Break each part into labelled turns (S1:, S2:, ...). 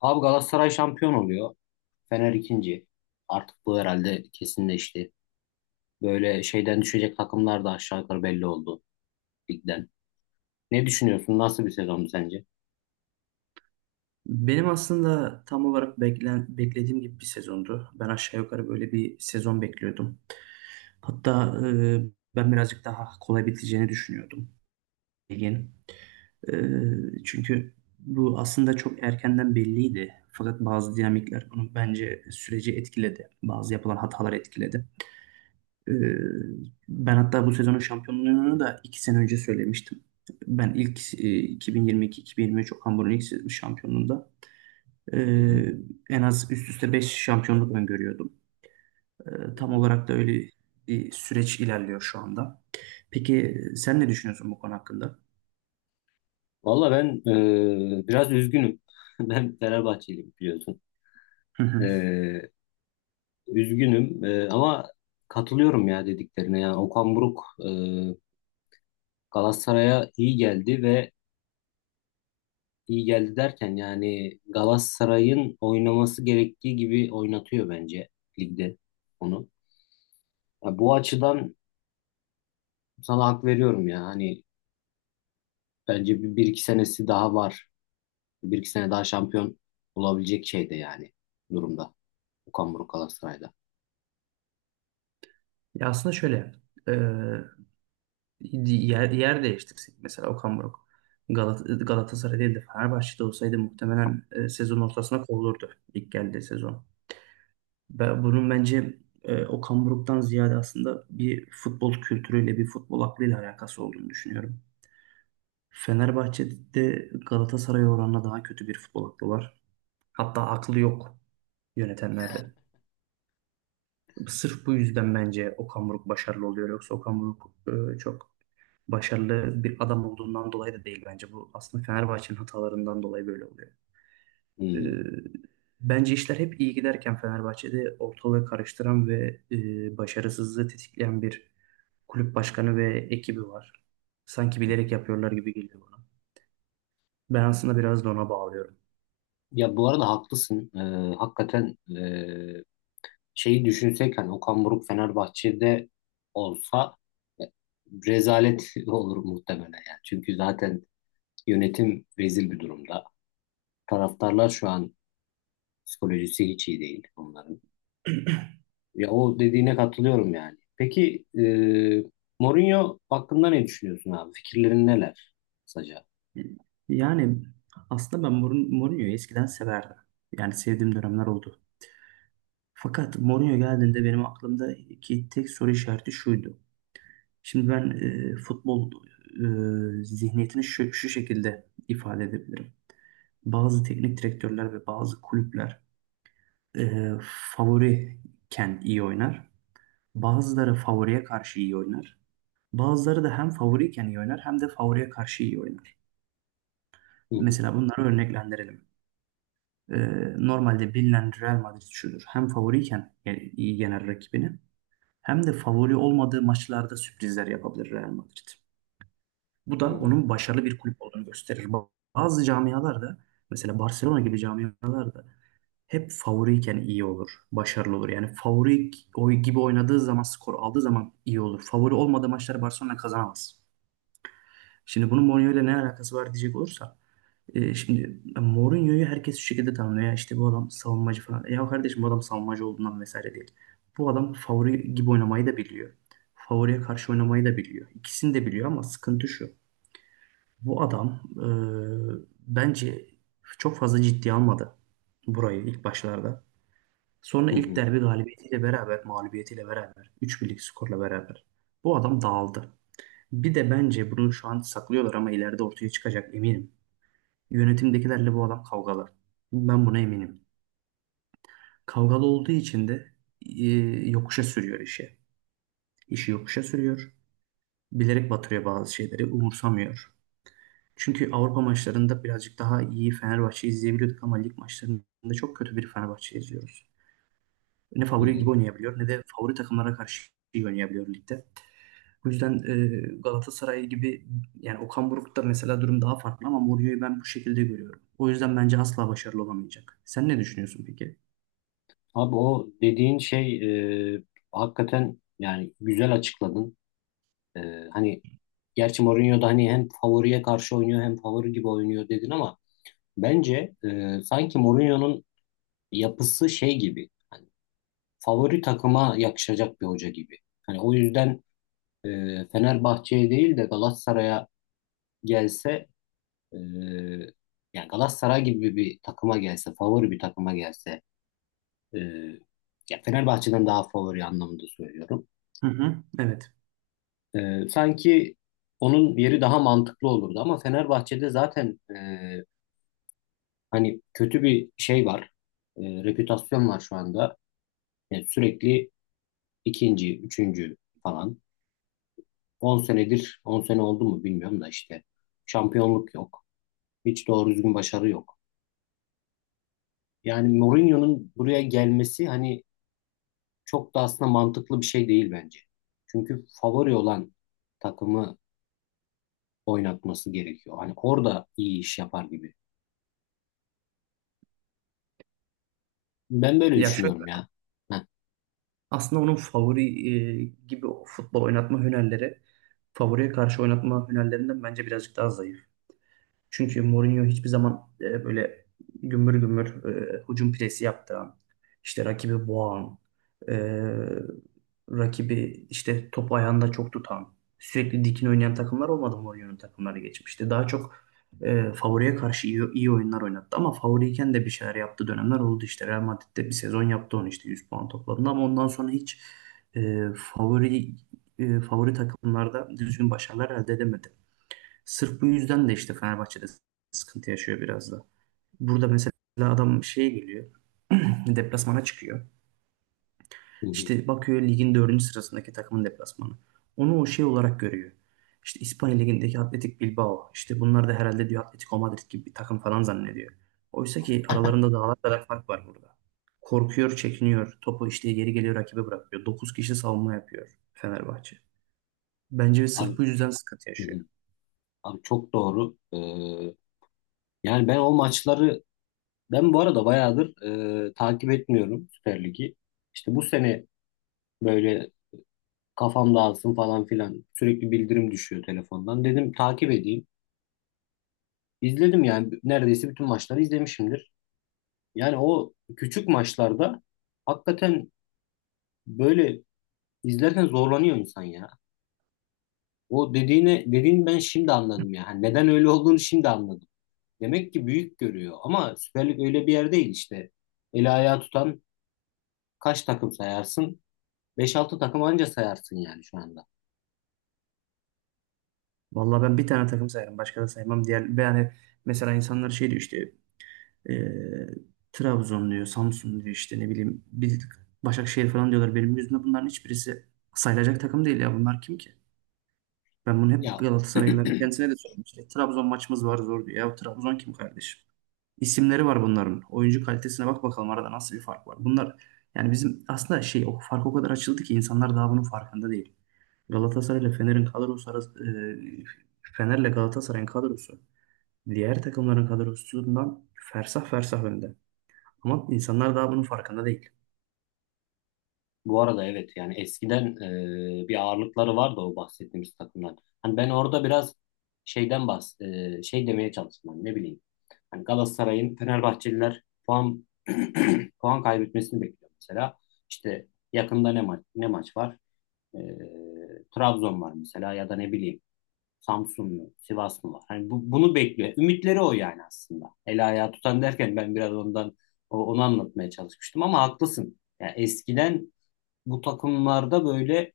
S1: Abi Galatasaray şampiyon oluyor. Fener ikinci. Artık bu herhalde kesinleşti. Böyle şeyden düşecek takımlar da aşağı yukarı belli oldu ligden. Ne düşünüyorsun? Nasıl bir sezon sence?
S2: Benim aslında tam olarak beklediğim gibi bir sezondu. Ben aşağı yukarı böyle bir sezon bekliyordum. Hatta ben birazcık daha kolay biteceğini düşünüyordum ligin. E, Çünkü bu aslında çok erkenden belliydi. Fakat bazı dinamikler bunu bence süreci etkiledi. Bazı yapılan hatalar etkiledi. E, Ben hatta bu sezonun şampiyonluğunu da 2 sene önce söylemiştim. Ben ilk 2022-2023 Okan Buruk'un ilk şampiyonluğunda,
S1: Hı hı.
S2: Ee, en az üst üste 5 şampiyonluk öngörüyordum. Tam olarak da öyle bir süreç ilerliyor şu anda. Peki sen ne düşünüyorsun bu konu hakkında?
S1: Valla ben biraz üzgünüm. Ben Fenerbahçeliyim biliyorsun.
S2: Hı
S1: E,
S2: hı.
S1: üzgünüm ama katılıyorum ya dediklerine. Yani Okan Buruk Galatasaray'a iyi geldi ve iyi geldi derken yani Galatasaray'ın oynaması gerektiği gibi oynatıyor bence ligde onu. Ya bu açıdan sana hak veriyorum ya. Hani bence bir iki senesi daha var. Bir iki sene daha şampiyon olabilecek şeyde yani durumda. Okan Buruk Galatasaray'da.
S2: Ya aslında şöyle, e, yer değiştirsek mesela Okan Buruk Galatasaray değil de Fenerbahçe'de olsaydı muhtemelen sezon ortasına kovulurdu ilk geldiği sezon. Bunun bence Okan Buruk'tan ziyade aslında bir futbol kültürüyle, bir futbol aklıyla alakası olduğunu düşünüyorum. Fenerbahçe'de Galatasaray oranına daha kötü bir futbol aklı var. Hatta aklı yok yönetenlerde. Sırf bu yüzden bence Okan Buruk başarılı oluyor. Yoksa Okan Buruk çok başarılı bir adam olduğundan dolayı da değil bence. Bu aslında Fenerbahçe'nin hatalarından dolayı böyle oluyor.
S1: Hmm.
S2: E, Bence işler hep iyi giderken Fenerbahçe'de ortalığı karıştıran ve başarısızlığı tetikleyen bir kulüp başkanı ve ekibi var. Sanki bilerek yapıyorlar gibi geliyor bana. Ben aslında biraz da ona bağlıyorum.
S1: Ya bu arada haklısın. Hakikaten şeyi düşünsek hani Okan Buruk Fenerbahçe'de olsa e, rezalet olur muhtemelen yani. Çünkü zaten yönetim rezil bir durumda. Taraftarlar şu an psikolojisi hiç iyi değil onların. Ya o dediğine katılıyorum yani. Peki Mourinho hakkında ne düşünüyorsun abi? Fikirlerin neler kısaca?
S2: Yani aslında ben Mourinho'yu eskiden severdim. Yani sevdiğim dönemler oldu. Fakat Mourinho geldiğinde benim aklımdaki tek soru işareti şuydu. Şimdi ben futbol zihniyetini şu şekilde ifade edebilirim. Bazı teknik direktörler ve bazı kulüpler e, favoriyken iyi oynar. Bazıları favoriye karşı iyi oynar. Bazıları da hem favoriyken iyi oynar hem de favoriye karşı iyi oynar.
S1: Hı hı,
S2: Mesela bunları örneklendirelim. E, Normalde bilinen Real Madrid şudur. Hem favoriyken yani iyi genel rakibini hem de favori olmadığı maçlarda sürprizler yapabilir Real Madrid. Bu
S1: hı
S2: da
S1: hı,
S2: onun başarılı bir kulüp olduğunu gösterir. Bazı camialarda mesela Barcelona gibi camialarda hep favoriyken iyi olur, başarılı olur. Yani favori oy gibi oynadığı zaman, skor aldığı zaman iyi olur. Favori olmadığı maçları Barcelona kazanamaz. Şimdi bunun Mourinho ile ne alakası var diyecek olursa şimdi Mourinho'yu herkes şu şekilde tanımlıyor. Ya işte bu adam savunmacı falan. Ya kardeşim bu adam savunmacı olduğundan vesaire değil. Bu adam favori gibi oynamayı da biliyor. Favoriye karşı oynamayı da biliyor. İkisini de biliyor ama sıkıntı şu. Bu adam bence çok fazla ciddiye almadı burayı ilk başlarda. Sonra
S1: hı
S2: ilk
S1: hı,
S2: derbi galibiyetiyle beraber, mağlubiyetiyle beraber, üç birlik skorla beraber bu adam dağıldı. Bir de bence bunu şu an saklıyorlar ama ileride ortaya çıkacak eminim. Yönetimdekilerle bu adam kavgalar. Ben buna eminim. Kavgalı olduğu için de e, yokuşa sürüyor işi. İşi yokuşa sürüyor. Bilerek batırıyor bazı şeyleri, umursamıyor. Çünkü Avrupa maçlarında birazcık daha iyi Fenerbahçe izleyebiliyorduk ama lig maçlarında çok kötü bir Fenerbahçe izliyoruz. Ne
S1: hı
S2: favori gibi
S1: hı.
S2: oynayabiliyor ne de favori takımlara karşı iyi oynayabiliyor ligde. Bu yüzden Galatasaray gibi yani Okan Buruk'ta mesela durum daha farklı ama Mourinho'yu ben bu şekilde görüyorum. O yüzden bence asla başarılı olamayacak. Sen ne düşünüyorsun peki?
S1: Abi o dediğin şey hakikaten yani güzel açıkladın. E, hani gerçi Mourinho da hani hem favoriye karşı oynuyor hem favori gibi oynuyor dedin ama bence sanki Mourinho'nun yapısı şey gibi. Hani favori takıma yakışacak bir hoca gibi. Hani o yüzden e, Fenerbahçe'ye değil de Galatasaray'a gelse e, yani Galatasaray gibi bir takıma gelse, favori bir takıma gelse e, ya Fenerbahçe'den daha favori anlamında söylüyorum.
S2: Hı hı. Evet.
S1: Sanki onun yeri daha mantıklı olurdu ama Fenerbahçe'de zaten hani kötü bir şey var. Reputasyon var şu anda. Yani sürekli ikinci, üçüncü falan. 10 senedir, 10 sene oldu mu bilmiyorum da işte şampiyonluk yok. Hiç doğru düzgün başarı yok. Yani Mourinho'nun buraya gelmesi hani çok da aslında mantıklı bir şey değil bence. Çünkü favori olan takımı oynatması gerekiyor. Hani orada iyi iş yapar gibi. Ben böyle
S2: Ya şöyle
S1: düşünüyorum ya. Heh,
S2: aslında onun favori gibi o futbol oynatma hünerleri favoriye karşı oynatma hünerlerinden bence birazcık daha zayıf. Çünkü Mourinho hiçbir zaman böyle gümbür gümbür hücum presi yaptıran, işte rakibi boğan, e, rakibi işte topu ayağında çok tutan, sürekli dikin oynayan takımlar olmadı Mourinho'nun takımları geçmişti. Daha çok favoriye karşı iyi oyunlar oynattı ama favoriyken de bir şeyler yaptığı dönemler oldu işte. Real Madrid'de bir sezon yaptı onu işte 100 puan topladığında ama ondan sonra hiç e, favori favori takımlarda düzgün başarılar elde edemedi. Sırf bu yüzden de işte Fenerbahçe'de sıkıntı yaşıyor biraz da. Burada mesela adam şeye geliyor. Deplasmana çıkıyor.
S1: hı hı.
S2: İşte bakıyor ligin dördüncü sırasındaki takımın deplasmanı. Onu o şey olarak görüyor. İşte İspanya ligindeki Atletik Bilbao. İşte bunlar da herhalde diyor Atletico Madrid gibi bir takım falan zannediyor. Oysa ki aralarında dağlar kadar fark var burada. Korkuyor, çekiniyor. Topu işte geri geliyor rakibe bırakıyor. 9 kişi savunma yapıyor Fenerbahçe. Bence sırf
S1: Abi,
S2: bu yüzden sıkıntı
S1: hı
S2: yaşıyor.
S1: hı. Abi çok doğru. Yani ben o maçları ben bu arada bayağıdır takip etmiyorum Süper Lig'i. İşte bu sene böyle kafam dağılsın falan filan. Sürekli bildirim düşüyor telefondan. Dedim takip edeyim. İzledim yani neredeyse bütün maçları izlemişimdir. Yani o küçük maçlarda hakikaten böyle izlerken zorlanıyor insan ya. O dediğini ben şimdi anladım ya. Hani neden öyle olduğunu şimdi anladım. Demek ki büyük görüyor ama Süper Lig öyle bir yer değil işte. Eli ayağı tutan kaç takım sayarsın? Beş altı takım anca sayarsın yani şu anda.
S2: Vallahi ben bir tane takım sayarım. Başka da saymam. Diğer, yani mesela insanlar şey diyor işte e, Trabzon diyor, Samsun diyor işte ne bileyim bir Başakşehir falan diyorlar. Benim yüzümde bunların hiçbirisi sayılacak takım değil ya. Bunlar kim ki? Ben bunu
S1: Ya
S2: hep Galatasaraylıların kendisine de söylemiştim. İşte Trabzon maçımız var zor diyor. Ya Trabzon kim kardeşim? İsimleri var bunların. Oyuncu kalitesine bak bakalım arada nasıl bir fark var. Bunlar yani bizim aslında şey o fark o kadar açıldı ki insanlar daha bunun farkında değil. Galatasaray ile Fener'in kadrosu arası, Fener'le Galatasaray'ın kadrosu diğer takımların kadrosundan fersah fersah önde. Ama insanlar daha bunun farkında değil.
S1: bu arada evet yani eskiden bir ağırlıkları vardı o bahsettiğimiz takımlar. Hani ben orada biraz şeyden şey demeye çalıştım hani ne bileyim. Hani Galatasaray'ın Fenerbahçeliler puan puan kaybetmesini bekliyor mesela. İşte yakında ne maç ne maç var? E, Trabzon var mesela ya da ne bileyim Samsun mu, Sivas mı var? Hani bunu bekliyor. Ümitleri o yani aslında. El ayağı tutan derken ben biraz ondan onu anlatmaya çalışmıştım ama haklısın. Yani eskiden bu takımlarda böyle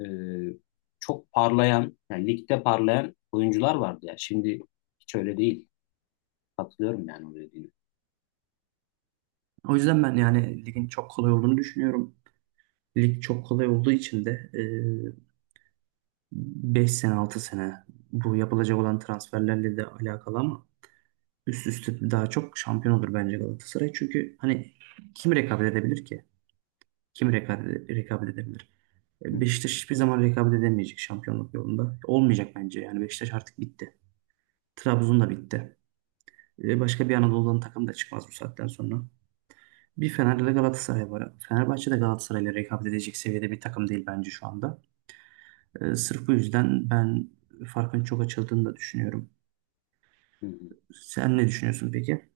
S1: e, çok parlayan, yani ligde parlayan oyuncular vardı ya. Şimdi hiç öyle değil. Katılıyorum yani o dediğine.
S2: O yüzden ben yani ligin çok kolay olduğunu düşünüyorum. Lig çok kolay olduğu için de 5 sene 6 sene bu yapılacak olan transferlerle de alakalı ama üst üste daha çok şampiyon olur bence Galatasaray. Çünkü hani kim rekabet edebilir ki? Kim rekabet edebilir?
S1: Hı hı.
S2: Beşiktaş hiçbir zaman rekabet edemeyecek şampiyonluk yolunda. Olmayacak bence. Yani Beşiktaş artık bitti. Trabzon da bitti. Başka bir Anadolu'dan takım da çıkmaz bu saatten sonra. Bir Fener'de
S1: Yani,
S2: de Galatasaray var. Fenerbahçe de Galatasaray'la rekabet edecek seviyede bir takım değil bence şu anda. Sırf bu yüzden ben farkın çok açıldığını da düşünüyorum.
S1: hı hı.
S2: Sen ne düşünüyorsun peki?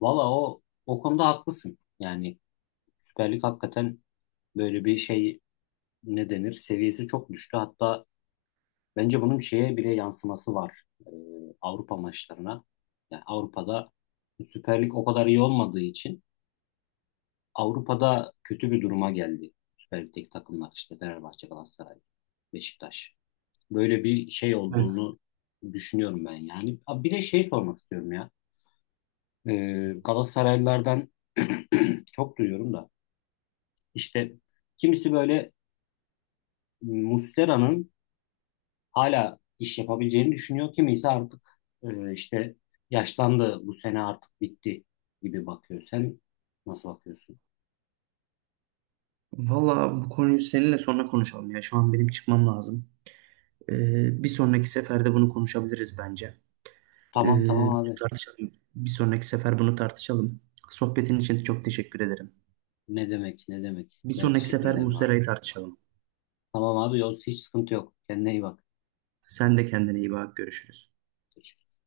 S1: Valla o konuda haklısın. Yani Süper Lig hakikaten böyle bir şey ne denir? Seviyesi çok düştü. Hatta bence bunun şeye bile yansıması var. Avrupa maçlarına. Yani Avrupa'da Süper Lig o kadar iyi olmadığı için Avrupa'da kötü bir duruma geldi. Süper Lig'deki takımlar işte Fenerbahçe, Galatasaray, Beşiktaş. Böyle bir şey
S2: Evet.
S1: olduğunu düşünüyorum ben yani. Abi bir de şey sormak istiyorum ya. Galatasaraylılardan çok duyuyorum da. İşte kimisi böyle Muslera'nın hala iş yapabileceğini düşünüyor. Kimisi artık işte yaşlandı bu sene artık bitti gibi bakıyor. Sen nasıl bakıyorsun?
S2: Valla bu konuyu seninle sonra konuşalım ya. Şu an benim çıkmam lazım. Bir sonraki seferde bunu konuşabiliriz bence. Ee,
S1: Tamam, tamam
S2: bunu
S1: abi.
S2: tartışalım. Bir sonraki sefer bunu tartışalım. Sohbetin için çok teşekkür ederim.
S1: Ne demek, ne demek.
S2: Bir
S1: Ben
S2: sonraki
S1: teşekkür
S2: sefer
S1: ederim abi.
S2: Muslera'yı tartışalım.
S1: Tamam abi Yavuz, hiç sıkıntı yok. Kendine iyi bak.
S2: Sen de kendine iyi bak. Görüşürüz.
S1: Görüşürüz.